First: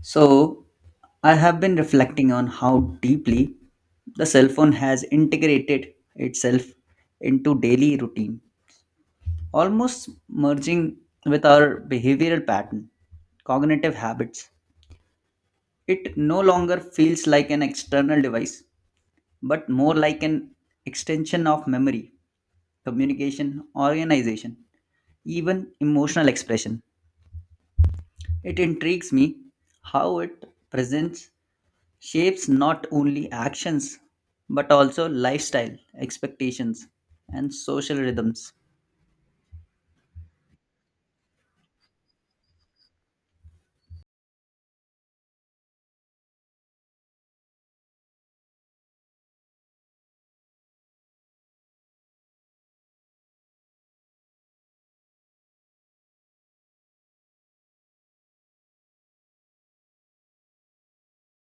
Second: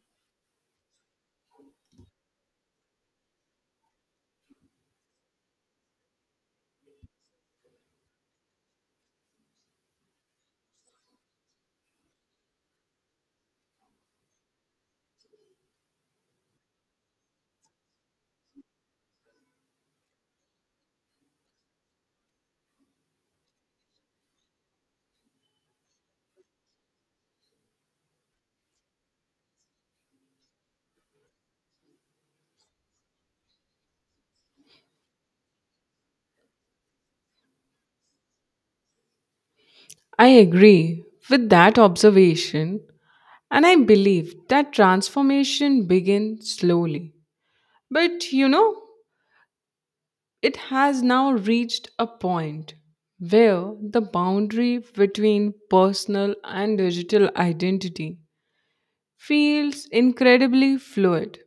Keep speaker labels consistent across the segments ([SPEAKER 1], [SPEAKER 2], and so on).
[SPEAKER 1] So, I have been reflecting on how deeply the cell phone has integrated itself into daily routine, almost merging with our behavioral pattern, cognitive habits. It no longer feels like an external device, but more like an extension of memory, communication, organization, even emotional expression. It intrigues me how it presents shapes not only actions but also lifestyle, expectations, and social rhythms.
[SPEAKER 2] I agree with that observation, and I believe that transformation begins slowly. But you know, it has now reached a point where the boundary between personal and digital identity feels incredibly fluid.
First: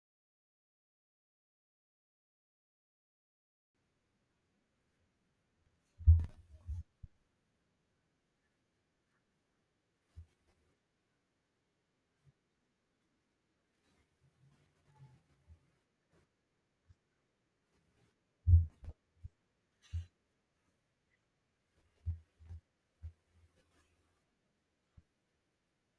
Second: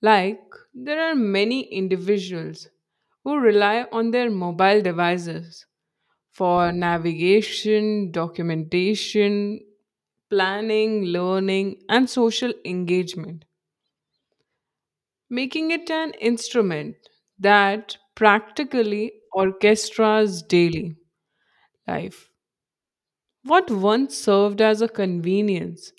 [SPEAKER 2] Like, there are many individuals who rely on their mobile devices for navigation, documentation, planning, learning, and social engagement, making it an instrument that practically orchestras daily life. What once served as a convenience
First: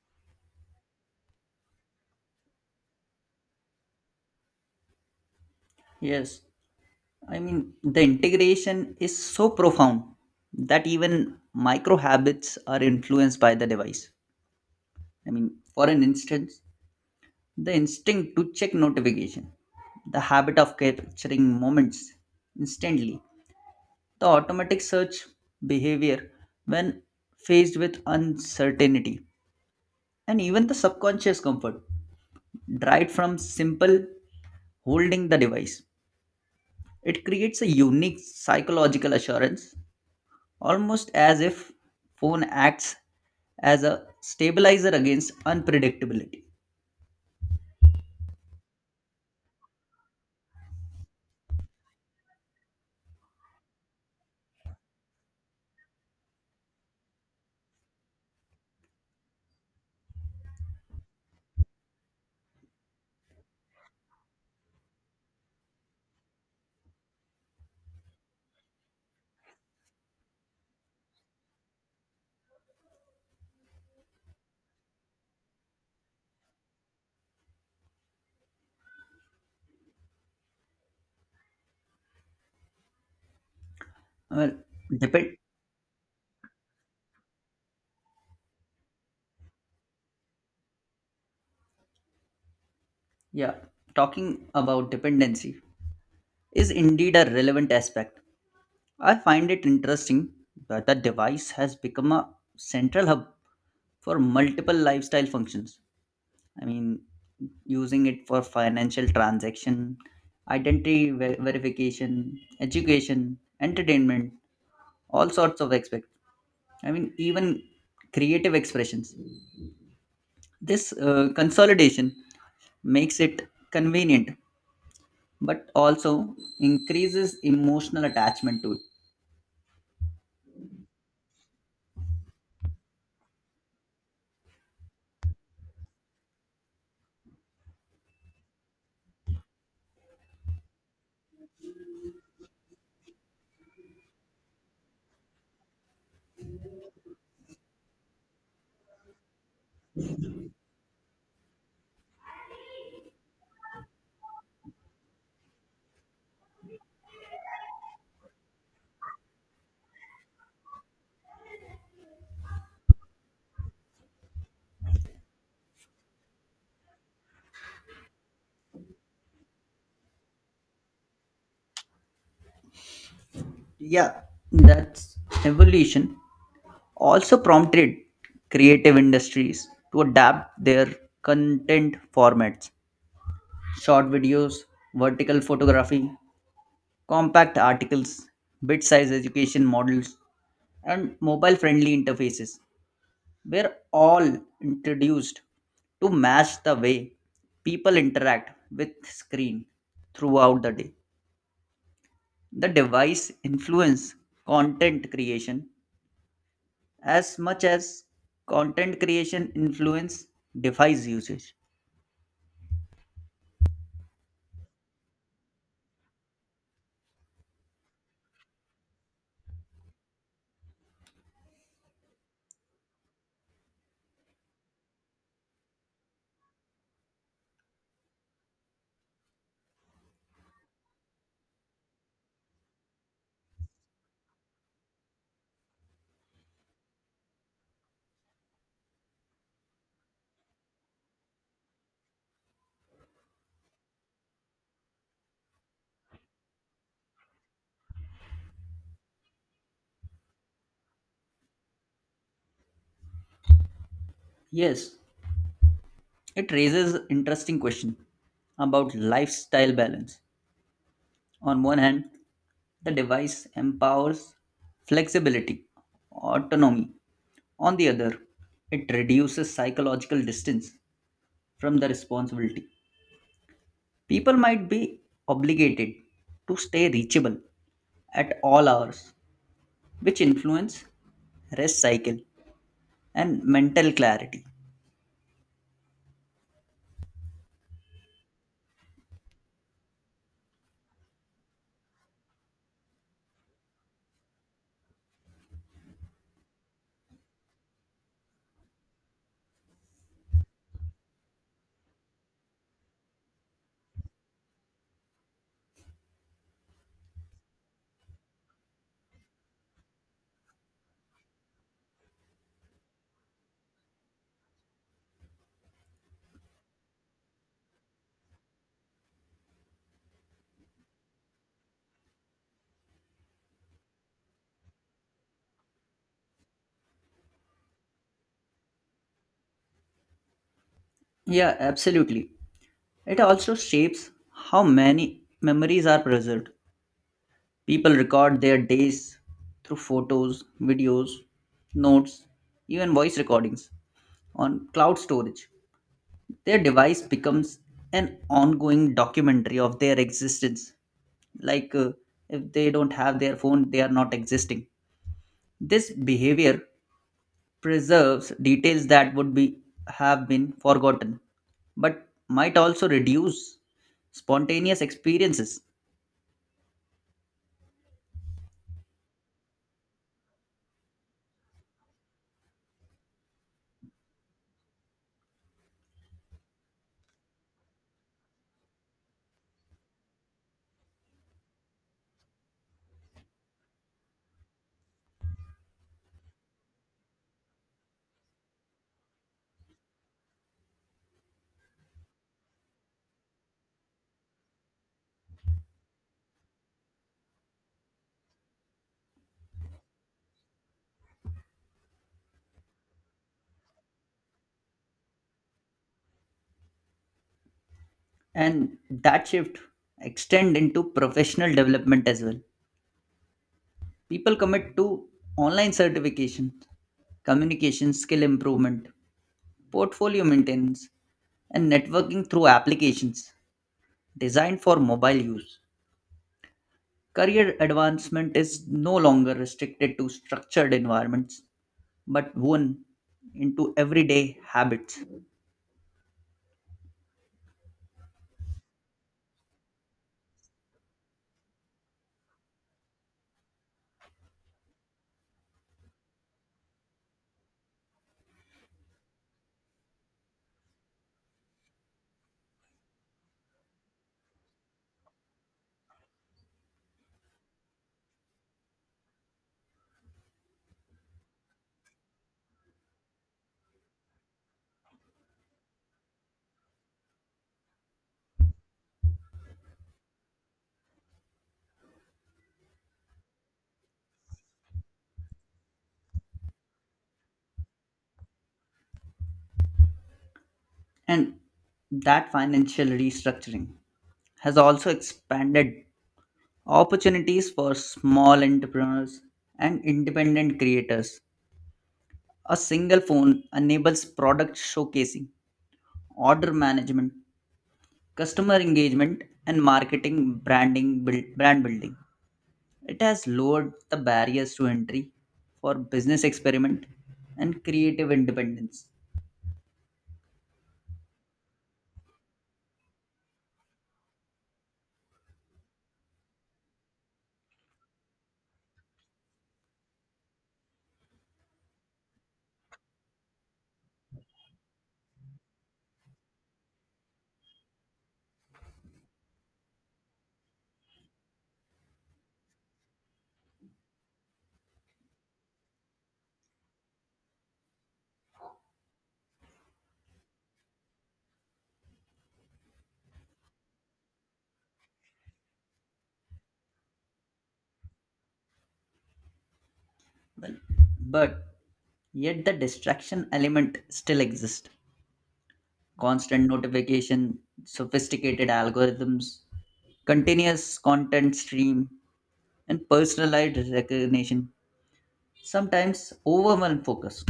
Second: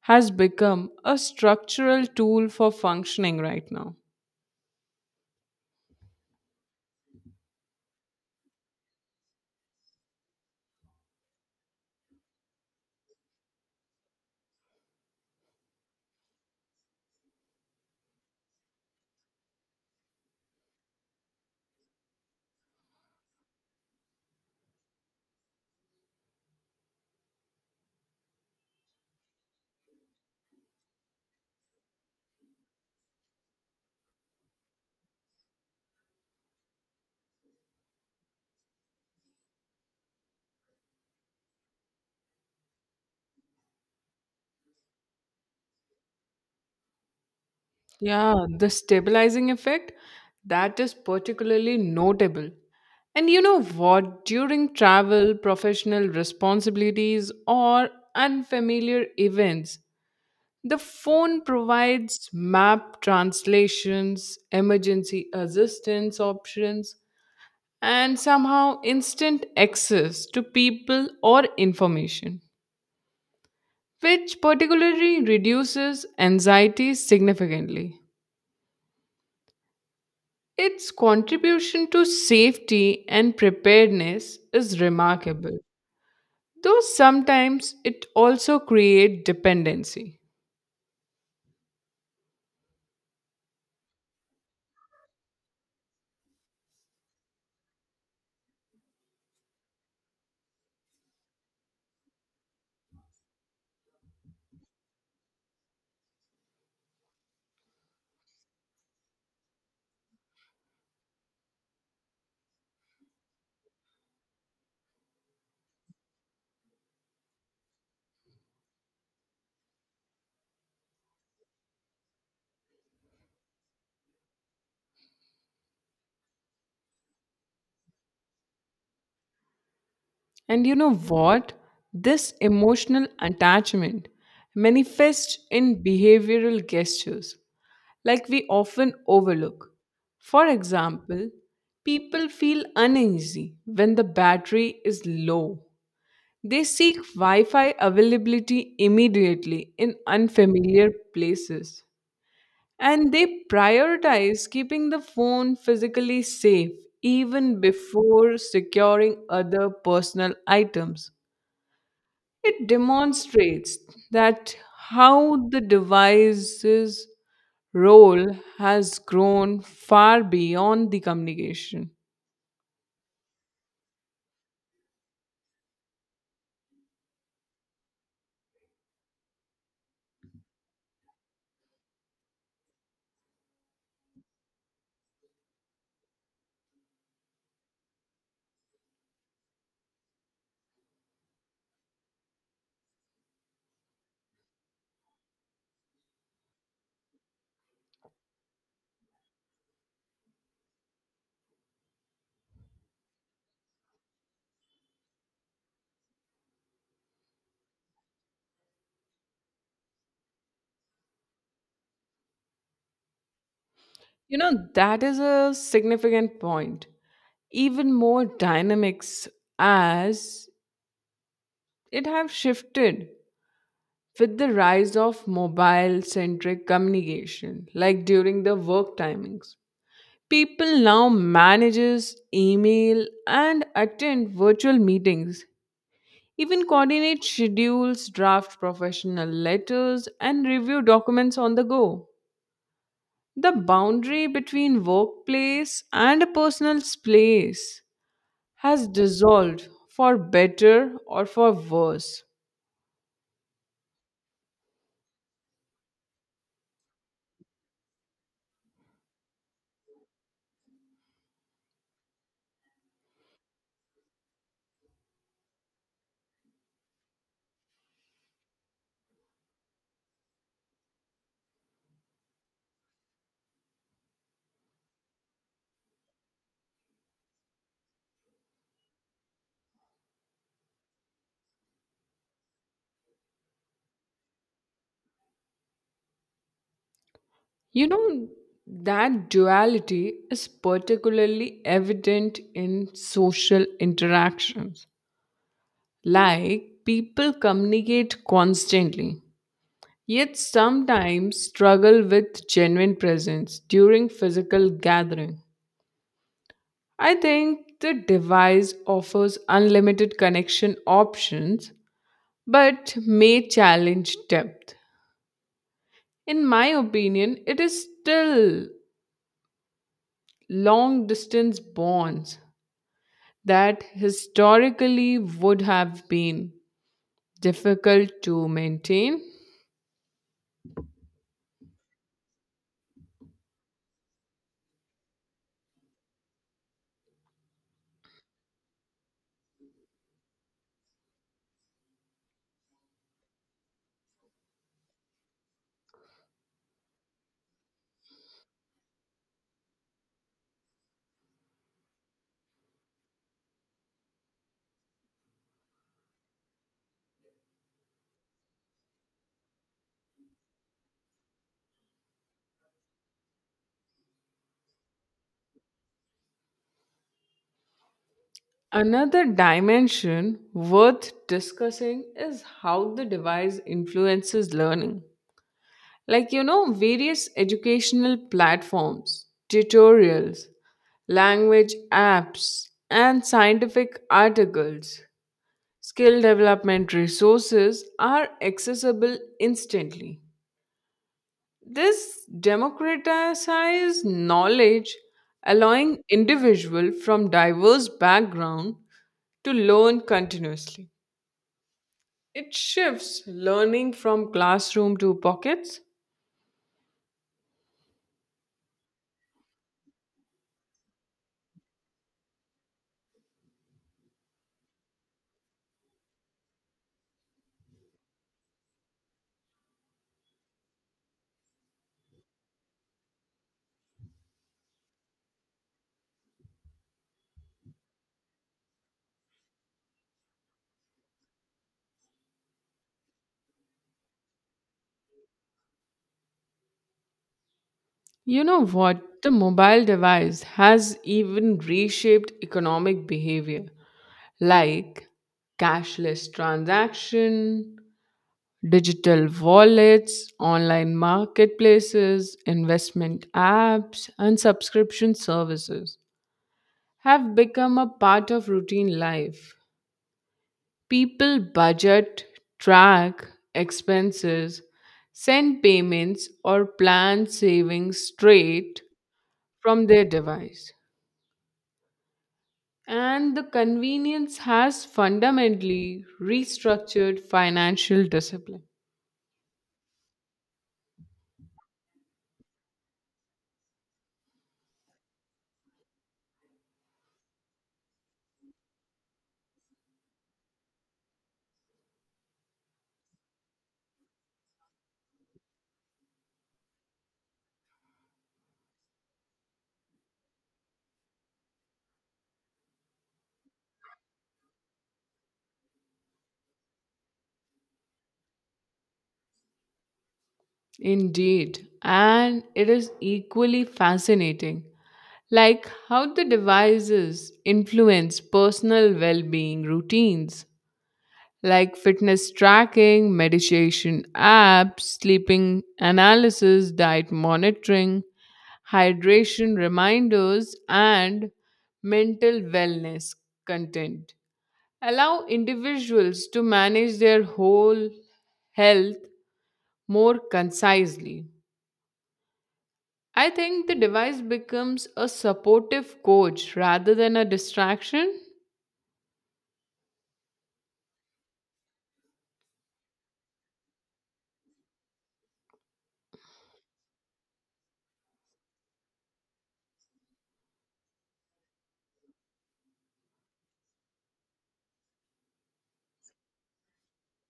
[SPEAKER 2] has become a structural tool for functioning right now.
[SPEAKER 1] Yes, the integration is so profound that even micro habits are influenced by the device. For an instance, the instinct to check notification, the habit of capturing moments instantly, the automatic search behavior when faced with uncertainty, and even the subconscious comfort Dried from simple holding the device, it creates a unique psychological assurance, almost as if phone acts as a stabilizer against unpredictability.
[SPEAKER 2] Yeah, the stabilizing effect that is particularly notable. And you know what? During travel, professional responsibilities, or unfamiliar events, the phone provides map translations, emergency assistance options, and somehow instant access to people or information, which particularly reduces anxiety significantly. Its contribution to safety and preparedness
[SPEAKER 1] Well,
[SPEAKER 2] is
[SPEAKER 1] depend.
[SPEAKER 2] remarkable, though sometimes it also creates dependency.
[SPEAKER 1] Yeah, talking about dependency is indeed a relevant aspect. I find it interesting that the device has become a central hub for multiple lifestyle functions. I mean, Using it for financial transaction, verification, education, entertainment, all sorts of aspects. Even creative expressions. This consolidation makes it convenient, but also increases emotional attachment to it.
[SPEAKER 2] And you know what? This emotional attachment manifests in behavioral gestures, like we often overlook. For example, people feel uneasy when the battery is low. They seek Wi Fi availability immediately in unfamiliar places. And they prioritize keeping the phone physically safe even before securing other personal items. It demonstrates that how the device's role has grown far beyond the communication.
[SPEAKER 1] Yeah, that's evolution. Also prompted creative industries to adapt their content formats short videos, vertical photography, compact articles, bit size education models, and mobile friendly interfaces were all introduced to match the way people interact with screen throughout the day. The device influence content creation as much as content creation influence device usage.
[SPEAKER 2] You know, that is a significant point. Even more dynamics as it have shifted with the rise of mobile centric communication like during the work timings. People now manages email and attend virtual meetings, even coordinate schedules, draft professional letters, and review documents on the go. The boundary between workplace and a personal space has dissolved for better or for worse.
[SPEAKER 1] Yes, it raises interesting question about lifestyle balance. On one hand, the device empowers flexibility, autonomy. On the other, it reduces psychological distance from the responsibility. People might be obligated to stay reachable at all hours, which influence rest cycle and mental clarity.
[SPEAKER 2] You know, that duality is particularly evident in social interactions. Like, people communicate constantly yet sometimes struggle with genuine presence during physical gathering. I think the device offers unlimited connection options but may challenge depth. In my opinion, it is still long distance bonds that historically would have been difficult to maintain.
[SPEAKER 1] Yeah, absolutely. It also shapes how many memories are preserved. People record their days through photos, videos, notes, even voice recordings on cloud storage. Their device becomes an ongoing documentary of their existence. Like if they don't have their phone, they are not existing. This behavior preserves details that would be have been forgotten, but might also reduce spontaneous experiences.
[SPEAKER 2] Another dimension worth discussing is how the device influences learning. Like, you know, various educational platforms, tutorials, language apps, and scientific articles, skill development resources are accessible instantly. This democratizes knowledge, allowing individuals from diverse backgrounds to learn continuously. It shifts learning from classroom to pockets.
[SPEAKER 1] And that shift extend into professional development as well. People commit to online certification, communication skill improvement, portfolio maintenance, and networking through applications designed for mobile use. Career advancement is no longer restricted to structured environments but woven into everyday habits.
[SPEAKER 2] You know what? The mobile device has even reshaped economic behavior, like cashless transaction, digital wallets, online marketplaces, investment apps, and subscription services have become a part of routine life. People budget, track expenses, send payments, or plan savings straight from their device. And the convenience has fundamentally restructured financial discipline.
[SPEAKER 1] And that financial restructuring has also expanded opportunities for small entrepreneurs and independent creators. A single phone enables product showcasing, order management, customer engagement, and brand building. It has lowered the barriers to entry for business experiment and creative independence.
[SPEAKER 2] Indeed. And it is equally fascinating. Like how the devices influence personal well being routines, like fitness tracking, meditation apps, sleeping analysis, diet monitoring, hydration reminders, and mental wellness content. Allow individuals to manage their whole health more concisely. I think the device becomes a supportive coach rather than a distraction.
[SPEAKER 1] But yet the distraction element still exists. Constant notification, sophisticated algorithms, continuous content stream, and personalized recognition sometimes overwhelm focus.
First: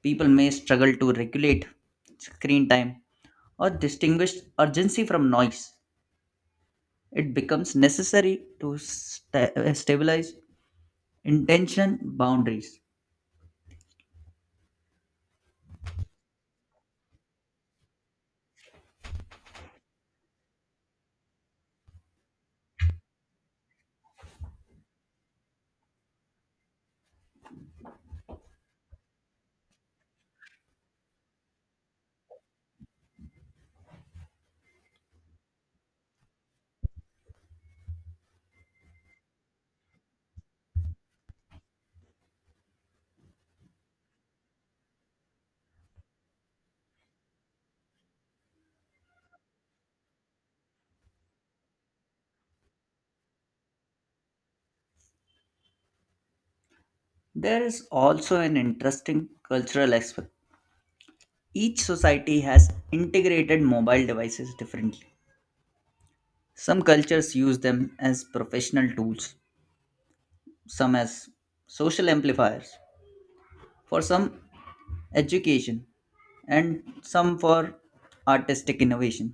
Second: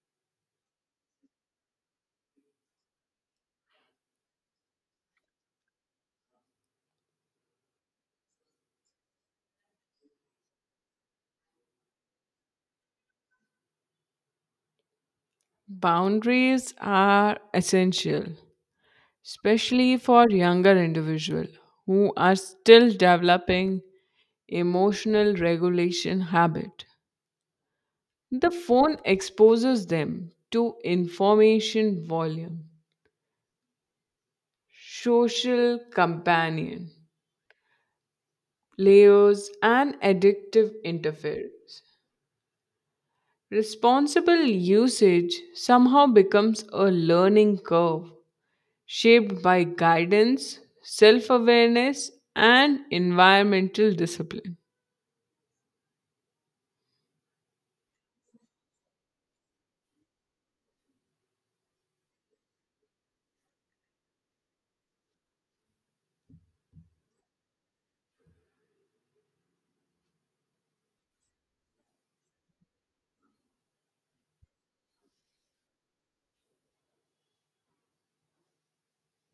[SPEAKER 1] People may struggle to regulate screen time or distinguish urgency from noise. It becomes necessary to stabilize intention boundaries.
[SPEAKER 2] Boundaries are essential, especially for younger individuals who are still developing emotional regulation habit. The phone exposes them to information volume, social companion, layers and addictive interference. Responsible usage somehow becomes a learning curve shaped by guidance, self awareness, and environmental discipline.
[SPEAKER 1] There is also an interesting cultural aspect. Each society has integrated mobile devices differently. Some cultures use them as professional tools, some as social amplifiers, for some education, and some for artistic innovation.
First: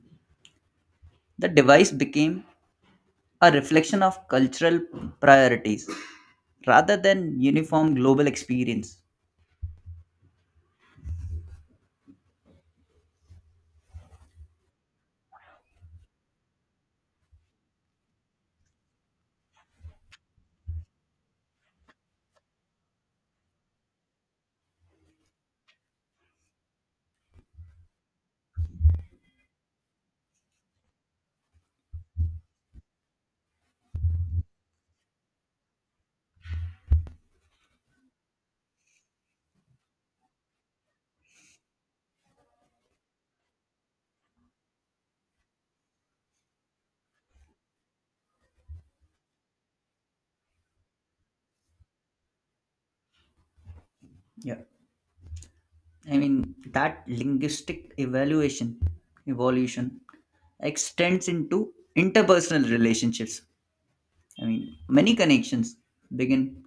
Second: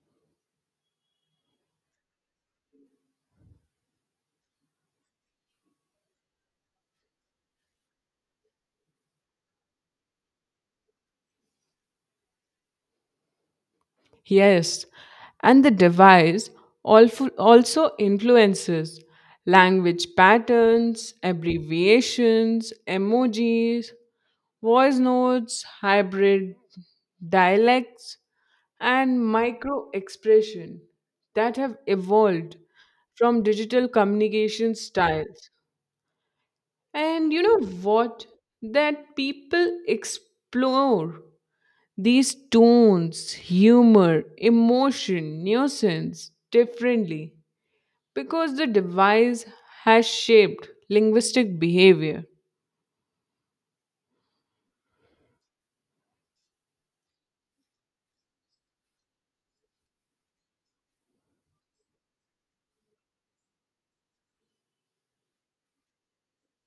[SPEAKER 1] The device became a reflection of cultural priorities rather than uniform global experience.
[SPEAKER 2] Yes, and the device also influences language patterns, abbreviations, emojis, voice notes, hybrid dialects, and micro expression that have evolved from digital communication styles. And you know what? That people explore these tones, humor, emotion, nuisance differently because the device has shaped linguistic behavior.
[SPEAKER 1] Yeah. That evolution, extends into interpersonal relationships. Many connections begin,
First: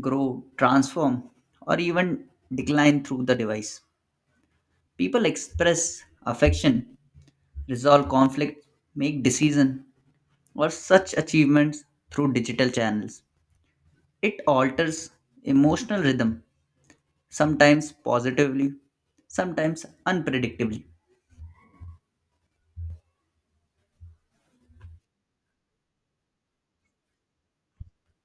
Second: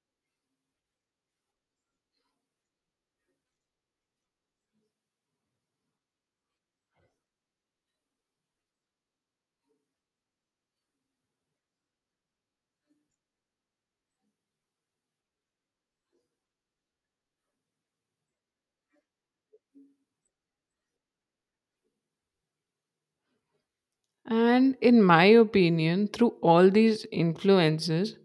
[SPEAKER 1] grow, transform, or even decline through the device. People express affection, resolve conflict, make decision, or such achievements through digital channels. It alters emotional rhythm, sometimes positively, sometimes unpredictably.
[SPEAKER 2] And in my opinion, through all these influences,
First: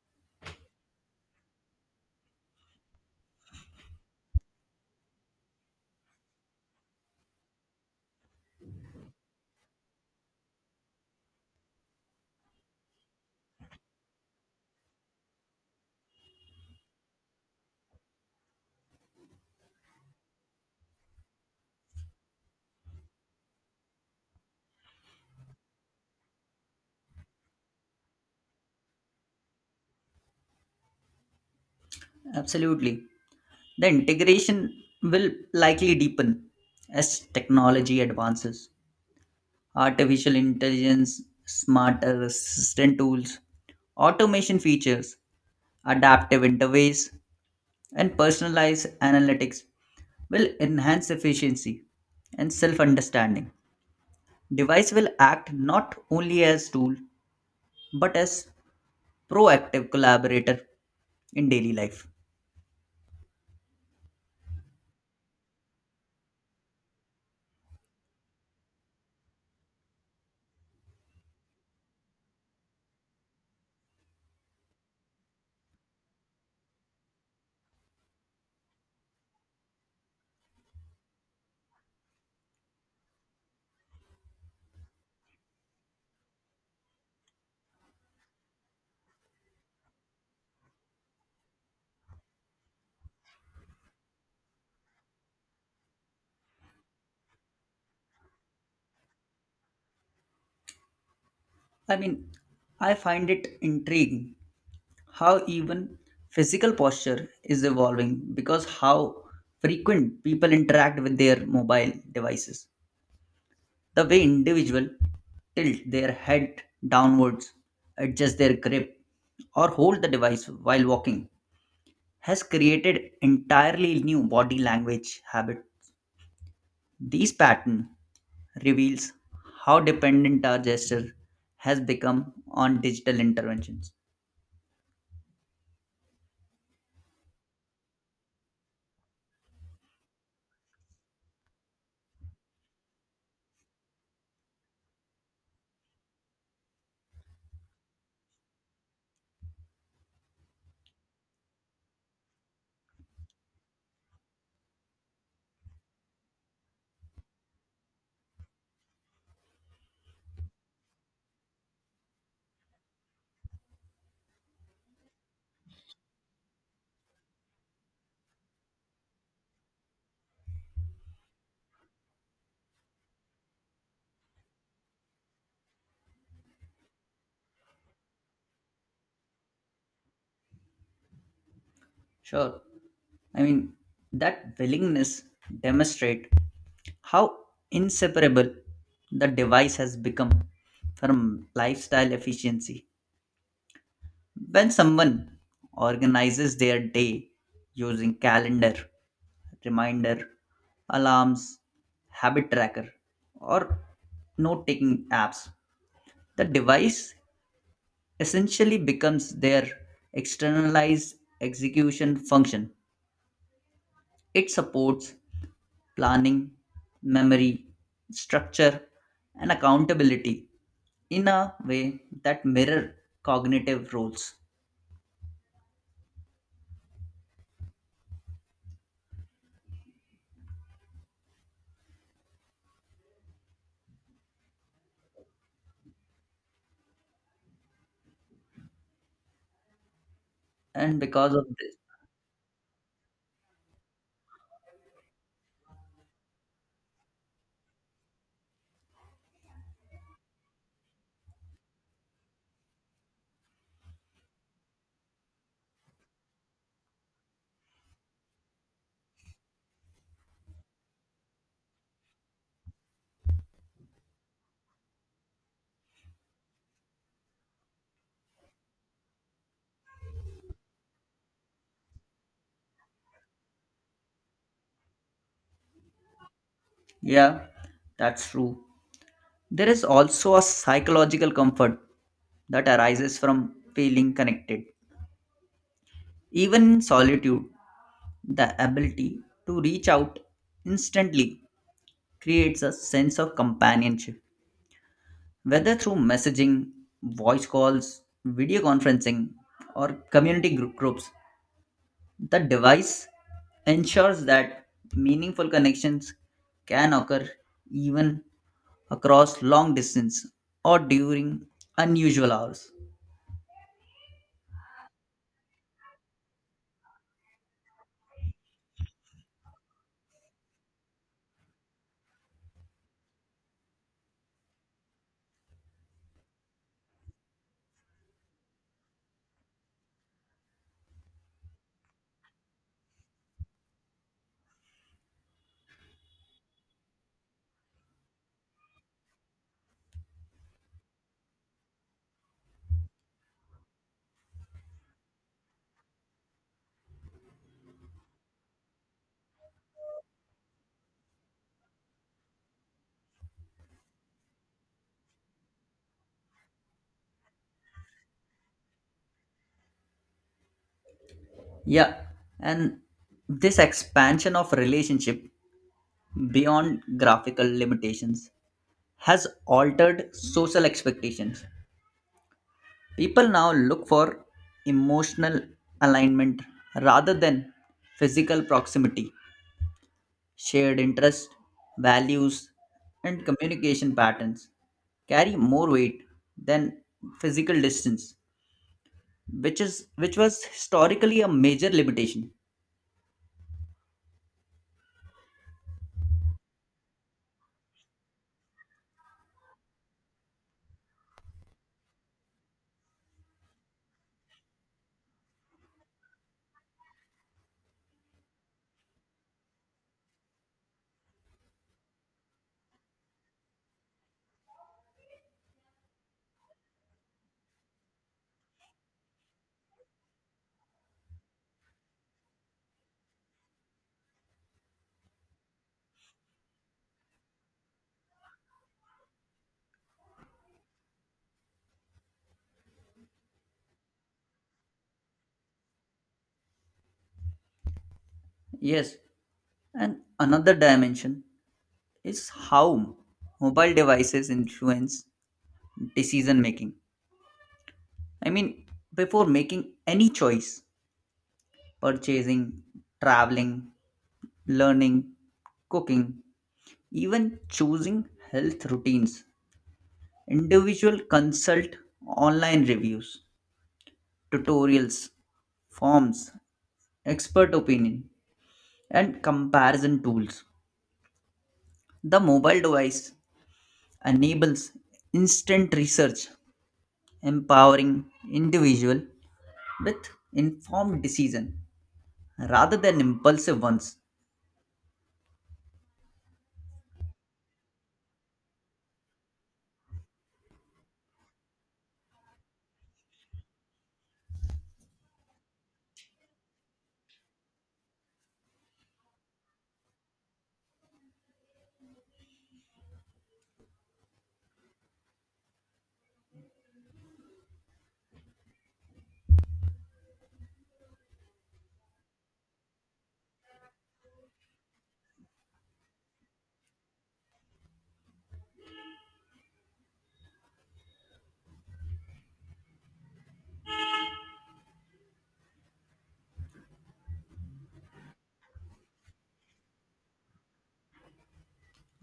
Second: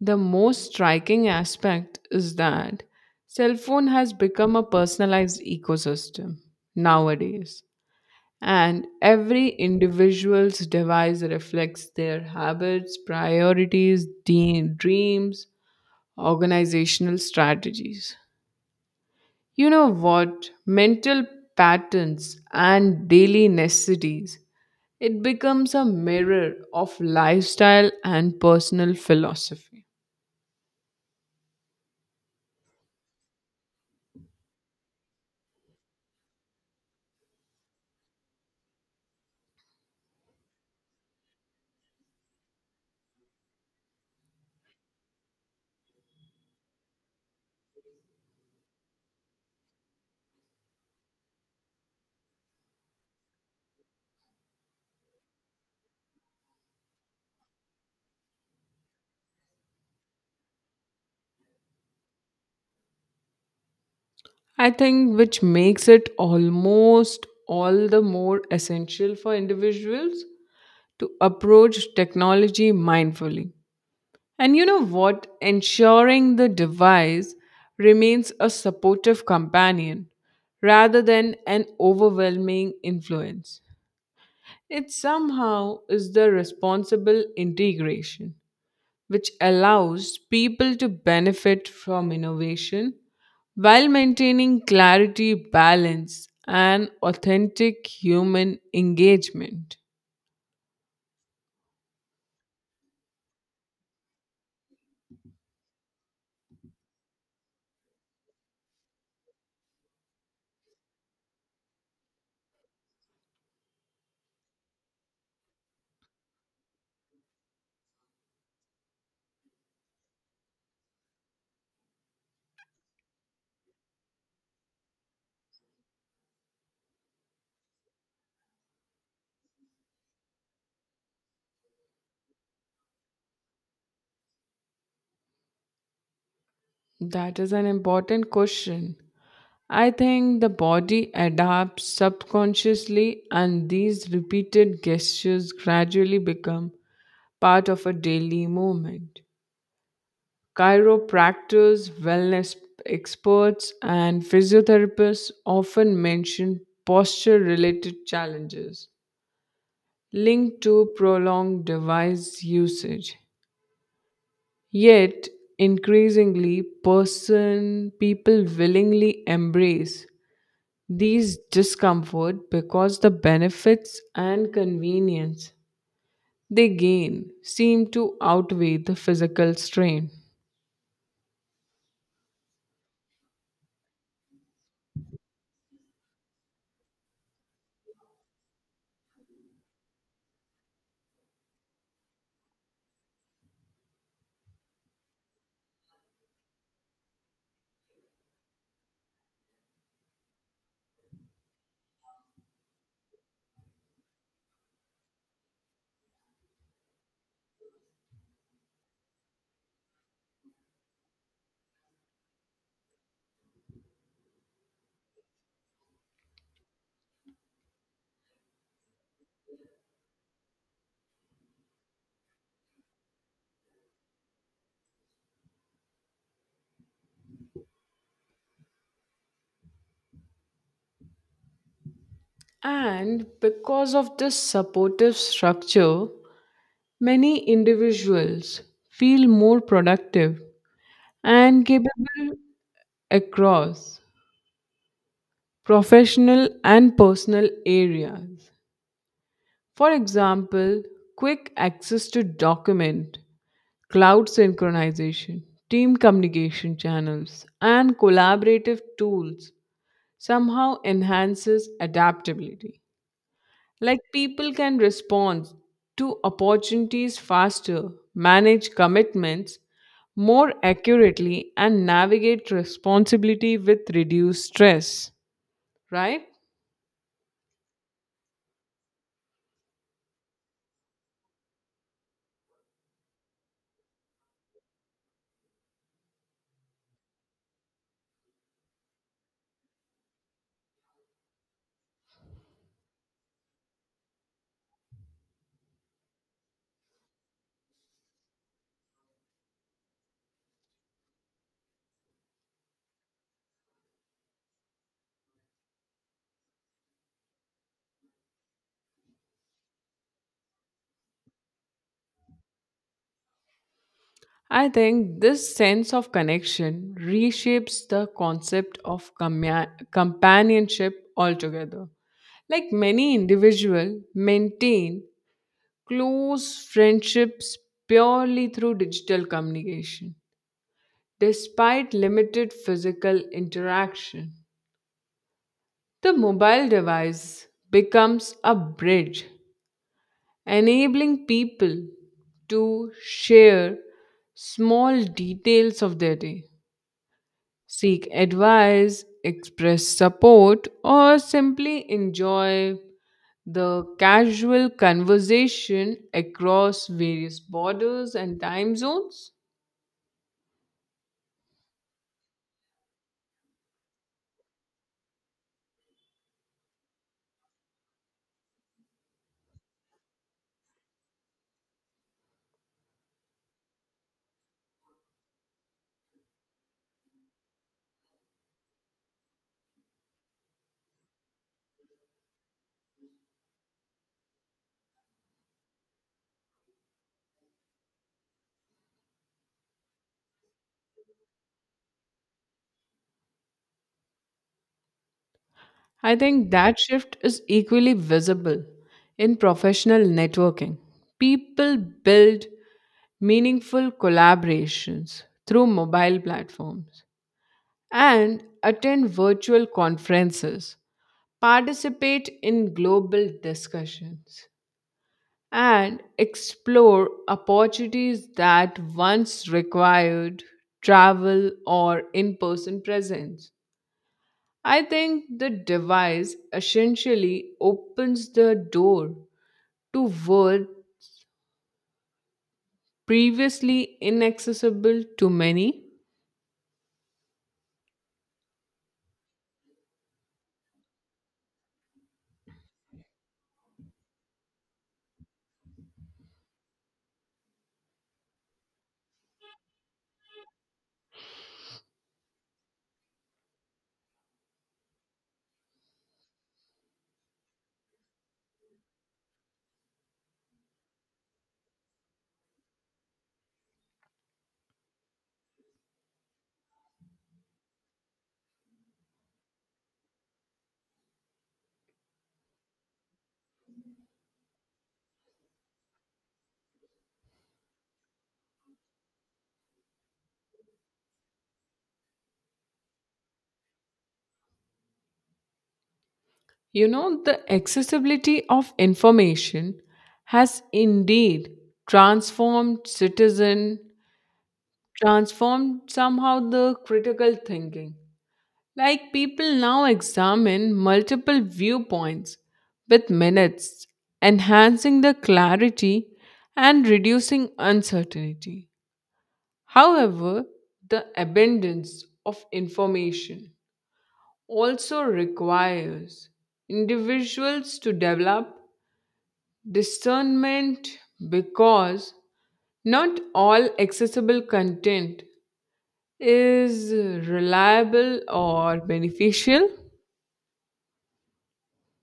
[SPEAKER 2] the most striking aspect is that cell phone has become a personalized ecosystem nowadays. And every individual's device reflects their habits, priorities, dreams, organizational strategies. You know what? Mental patterns and daily necessities. It becomes a mirror of lifestyle and personal philosophy.
[SPEAKER 1] Absolutely. The integration will likely deepen as technology advances artificial intelligence, smart assistant tools, automation features, adaptive interface, and personalized analytics will enhance efficiency and self understanding. Device will act not only as tool but as proactive collaborator in daily life.
[SPEAKER 2] I think which makes it almost all the more essential for individuals to approach technology mindfully. And you know what? Ensuring the device remains a supportive companion rather than an overwhelming influence. It somehow is the responsible integration which allows people to benefit from innovation while maintaining clarity, balance, and authentic human engagement.
[SPEAKER 1] I mean, I find it intriguing how even physical posture is evolving because how frequent people interact with their mobile devices. The way individual tilt their head downwards, adjust their grip, or hold the device while walking has created entirely new body language habit. These pattern reveals how dependent our gesture has become on digital interventions.
[SPEAKER 2] That is an important question. I think the body adapts subconsciously, and these repeated gestures gradually become part of a daily movement. Chiropractors, wellness experts, and physiotherapists often mention posture related challenges linked to prolonged device usage. Yet, increasingly, person people willingly embrace these discomfort because the benefits and convenience they gain seem to outweigh the physical strain.
[SPEAKER 1] Sure. I mean, that willingness demonstrate how inseparable the device has become from lifestyle efficiency. When someone organizes their day using calendar, reminder, alarms, habit tracker, or note taking apps, the device essentially becomes their externalized execution function. It supports planning, memory, structure, and accountability in a way that mirror cognitive roles.
[SPEAKER 2] And because of this supportive structure, many individuals feel more productive
[SPEAKER 1] And because of
[SPEAKER 2] and
[SPEAKER 1] this,
[SPEAKER 2] capable across professional and personal areas. For example, quick access to document, cloud synchronization, team communication channels, and collaborative tools somehow enhances adaptability. Like people can respond to opportunities faster, manage commitments more accurately, and navigate responsibility with reduced stress, right?
[SPEAKER 1] yeah, that's true. There is also a psychological comfort that arises from feeling connected. Even in solitude, the ability to reach out instantly creates a sense of companionship. Whether through messaging, voice calls, video conferencing, or community groups, the device ensures that meaningful connections can occur even across long distance or during unusual hours.
[SPEAKER 2] I think this sense of connection reshapes the concept of companionship altogether. Like many individuals maintain close friendships purely through digital communication. Despite limited physical interaction, the mobile device becomes a bridge, enabling people to share small details of their day, seek advice, express support, or simply enjoy the casual conversation across various borders and time zones.
[SPEAKER 1] Yeah, and this expansion of relationship beyond graphical limitations has altered social expectations. People now look for emotional alignment rather than physical proximity. Shared interests, values, and communication patterns carry more weight than physical distance, which was historically a major limitation.
[SPEAKER 2] I think that shift is equally visible in professional networking. People build meaningful collaborations through mobile platforms and attend virtual conferences, participate in global discussions, and explore opportunities that once required travel or in person presence. I think the device essentially opens the door to world previously inaccessible to many.
[SPEAKER 1] Yes, and another dimension is how mobile devices influence decision making. I mean, Before making any choice, purchasing, traveling, learning, cooking, even choosing health routines, individual consult, online reviews, tutorials, forms, expert opinion, and comparison tools. The mobile device enables instant research, empowering individual with informed decision rather than impulsive ones.
[SPEAKER 2] You know, the accessibility of information has indeed transformed citizen, transformed somehow the critical thinking. Like people now examine multiple viewpoints with minutes, enhancing the clarity and reducing uncertainty. However, the abundance of information also requires individuals to develop discernment because not all accessible content is reliable or beneficial.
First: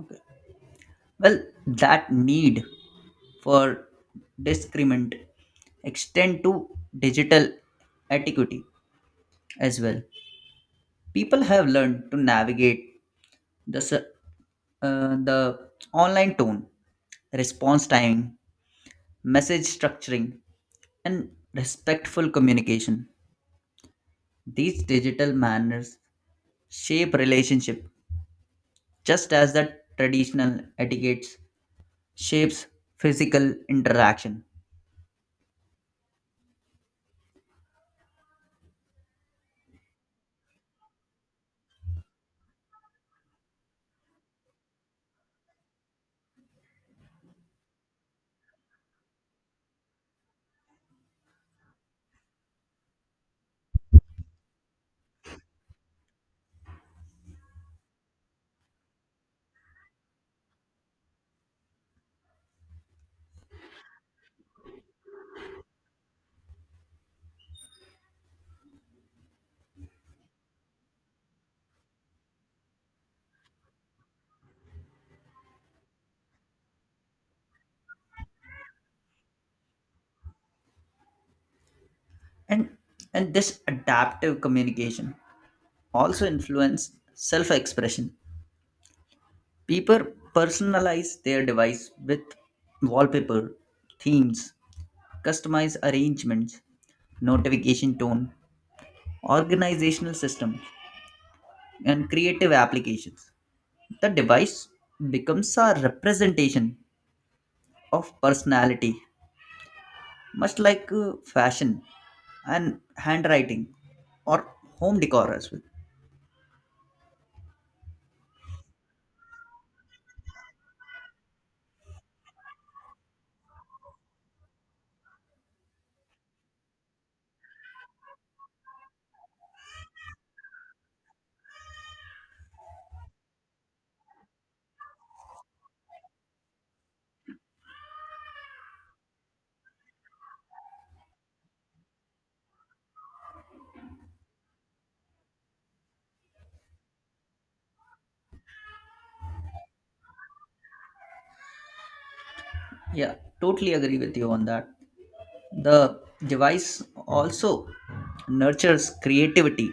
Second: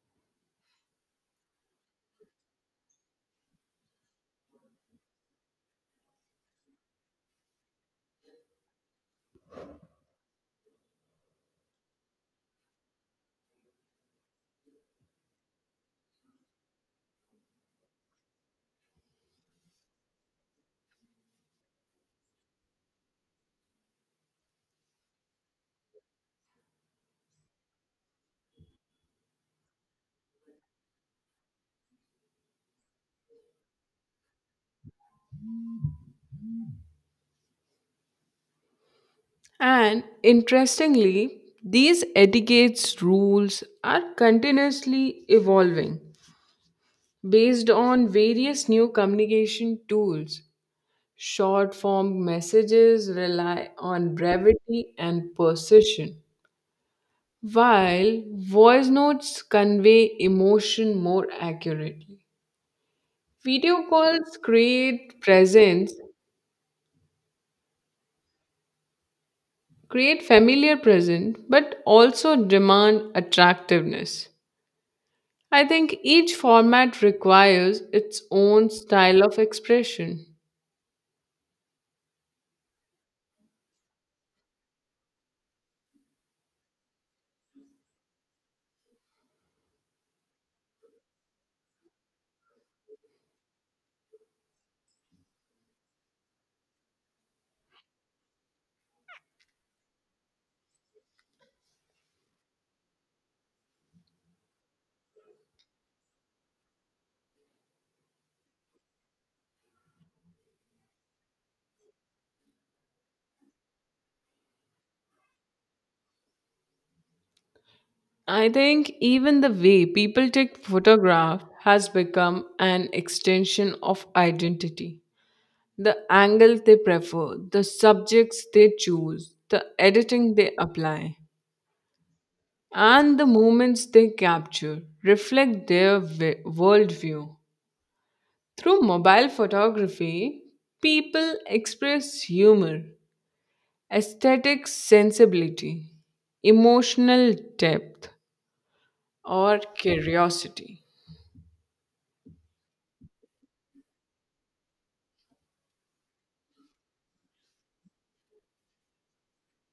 [SPEAKER 1] Okay. Well, that need for discrement extend to digital etiquette as well. People have learned to navigate the, s- the online tone, response timing, message structuring, and respectful communication. These digital manners shape relationship just as the traditional etiquettes shapes physical interaction.
[SPEAKER 2] And interestingly, these etiquettes rules are continuously evolving based on various new communication tools. Short form messages rely on brevity and precision, while voice notes convey emotion more accurately. Video calls create presence, create familiar presence, but also demand attractiveness. I think each format requires its own style of expression.
[SPEAKER 1] And and this adaptive communication also influence self expression. People personalize their device with wallpaper, themes, customized arrangements, notification tone, organizational systems, and creative applications. The device becomes a representation of personality, much like fashion and handwriting or home decor as well.
[SPEAKER 2] I think even the way people take photograph has become an extension of identity. The angle they prefer, the subjects they choose, the editing they apply, and the moments they capture reflect their worldview. Through mobile photography, people express humor, aesthetic sensibility, emotional depth, or curiosity.
[SPEAKER 1] Yeah, totally agree with you on that. The device also nurtures creativity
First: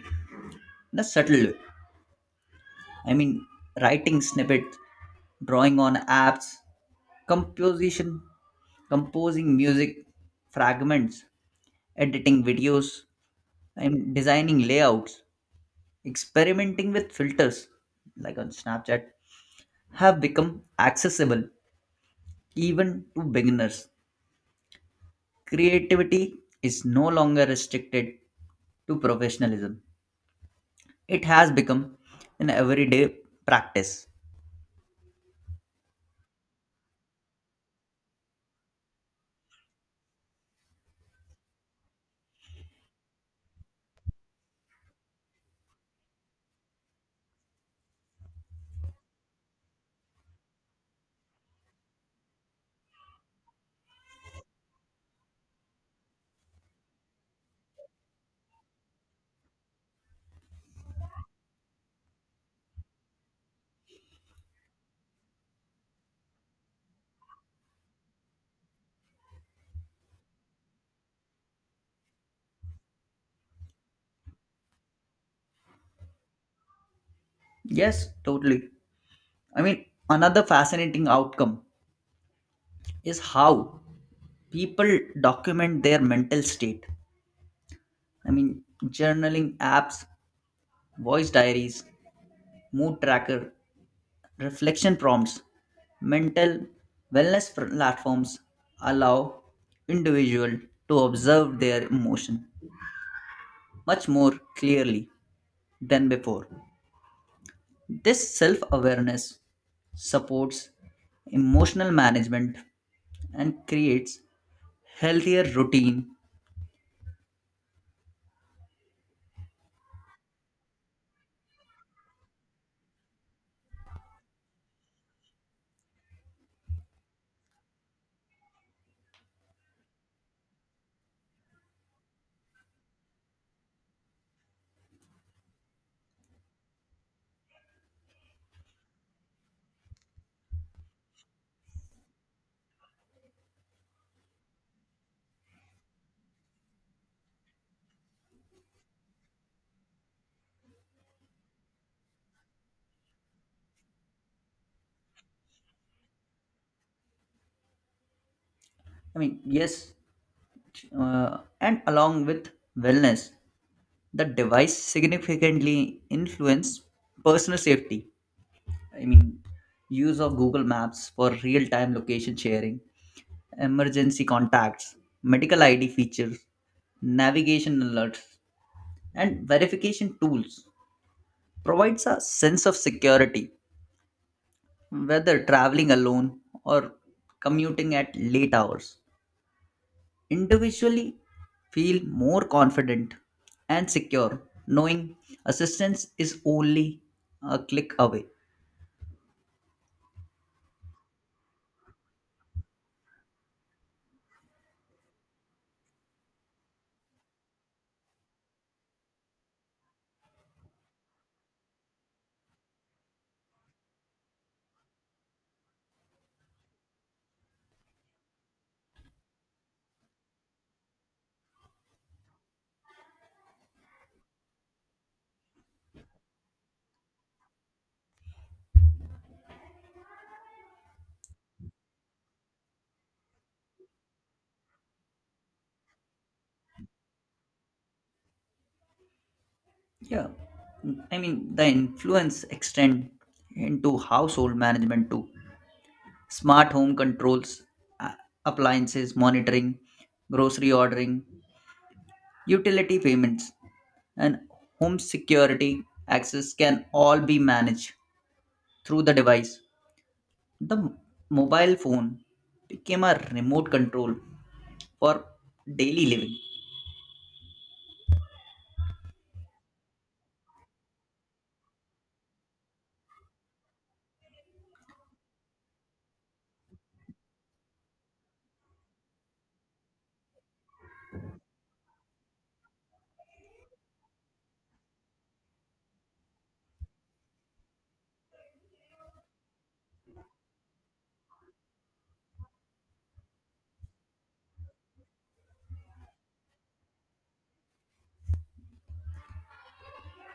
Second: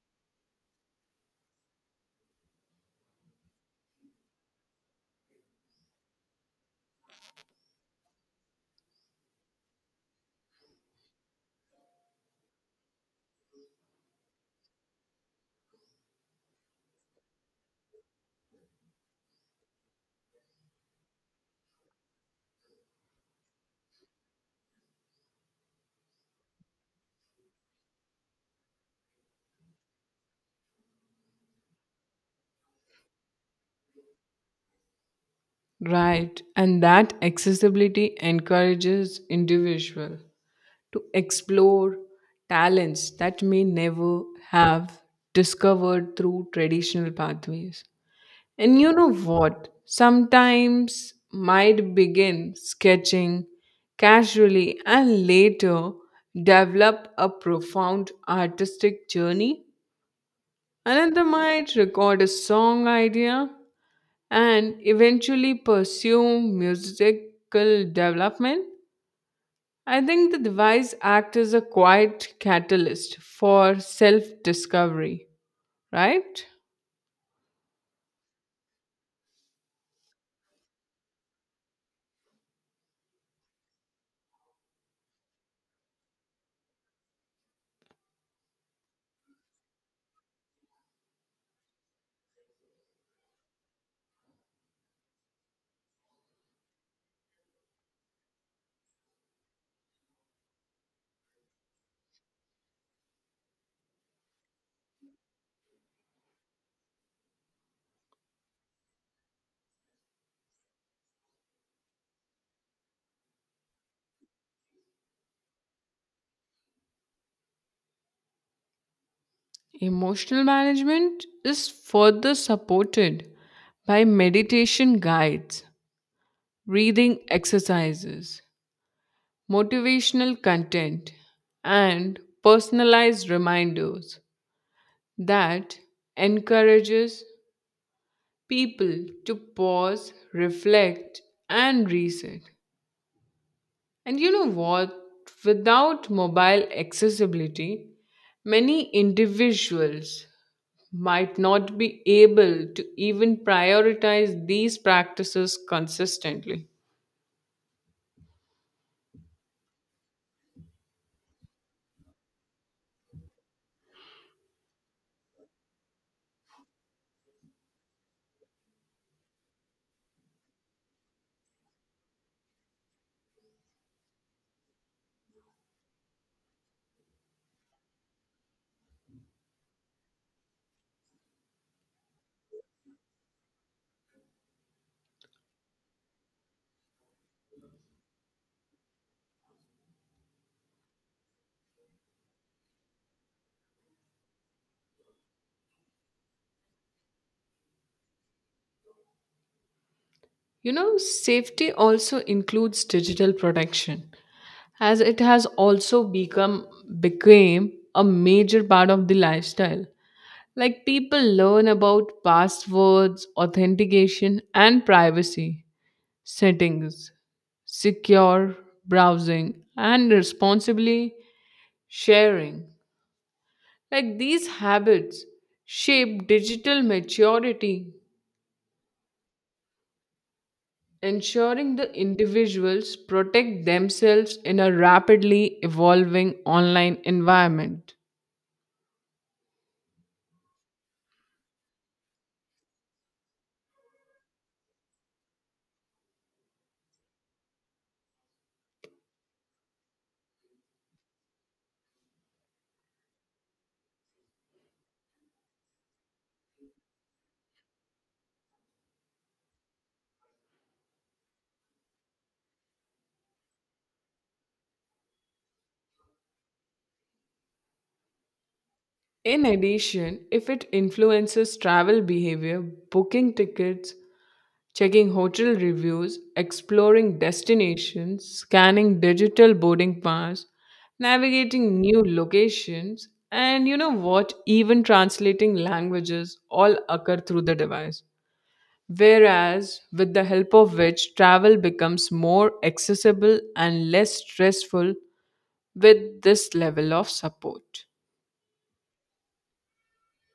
[SPEAKER 1] in a subtle way. I mean, Writing snippets, drawing on apps, composition, composing music fragments, editing videos, and designing layouts, experimenting with filters like on Snapchat have become accessible even to beginners. Creativity is no longer restricted to professionalism. It has become an everyday practice.
[SPEAKER 2] Right, and that accessibility encourages individual to explore talents that may never have discovered through traditional pathways. And you know what? Sometimes might begin sketching casually and later develop a profound artistic journey. Another might record a song idea and eventually pursue musical development. I think the device acts as a quiet catalyst for self discovery, right?
[SPEAKER 1] Yes, totally. Another fascinating outcome is how people document their mental state. Journaling apps, voice diaries, mood tracker, reflection prompts, mental platforms allow individual to observe their emotion much more clearly than before. This self awareness supports emotional management and creates healthier routine.
[SPEAKER 2] Emotional management is further supported by meditation guides, breathing exercises, motivational content, and personalized reminders. That encourages people to pause, reflect, and reset. And you know what? Without mobile accessibility, many individuals might not be able to even prioritize these practices consistently.
[SPEAKER 1] Yes, and along with wellness, the device significantly influence personal safety. I mean, Use of Google Maps for real time location sharing, emergency contacts, medical ID features, navigation alerts, and verification tools provides a sense of security whether traveling alone or commuting at late hours. Individually, feel more confident and secure knowing assistance is only a click away.
[SPEAKER 2] You know, safety also includes digital protection as it has also become became a major part of the lifestyle. Like people learn about passwords, authentication, and privacy settings, secure browsing, and responsibly sharing. Like these habits shape digital maturity, ensuring the individuals protect themselves in a rapidly evolving online environment.
[SPEAKER 1] Yeah, the influence extend into household management too. Smart home controls, a- appliances monitoring, grocery ordering, utility payments, and home security access can all be managed through the device. The mobile phone became a remote control for daily living.
[SPEAKER 2] In addition, if it influences travel behavior, booking tickets, checking hotel reviews, exploring destinations, scanning digital boarding pass, navigating new locations, and you know what, even translating languages all occur through the device. Whereas, with the help of which, travel becomes more accessible and less stressful with this level of support.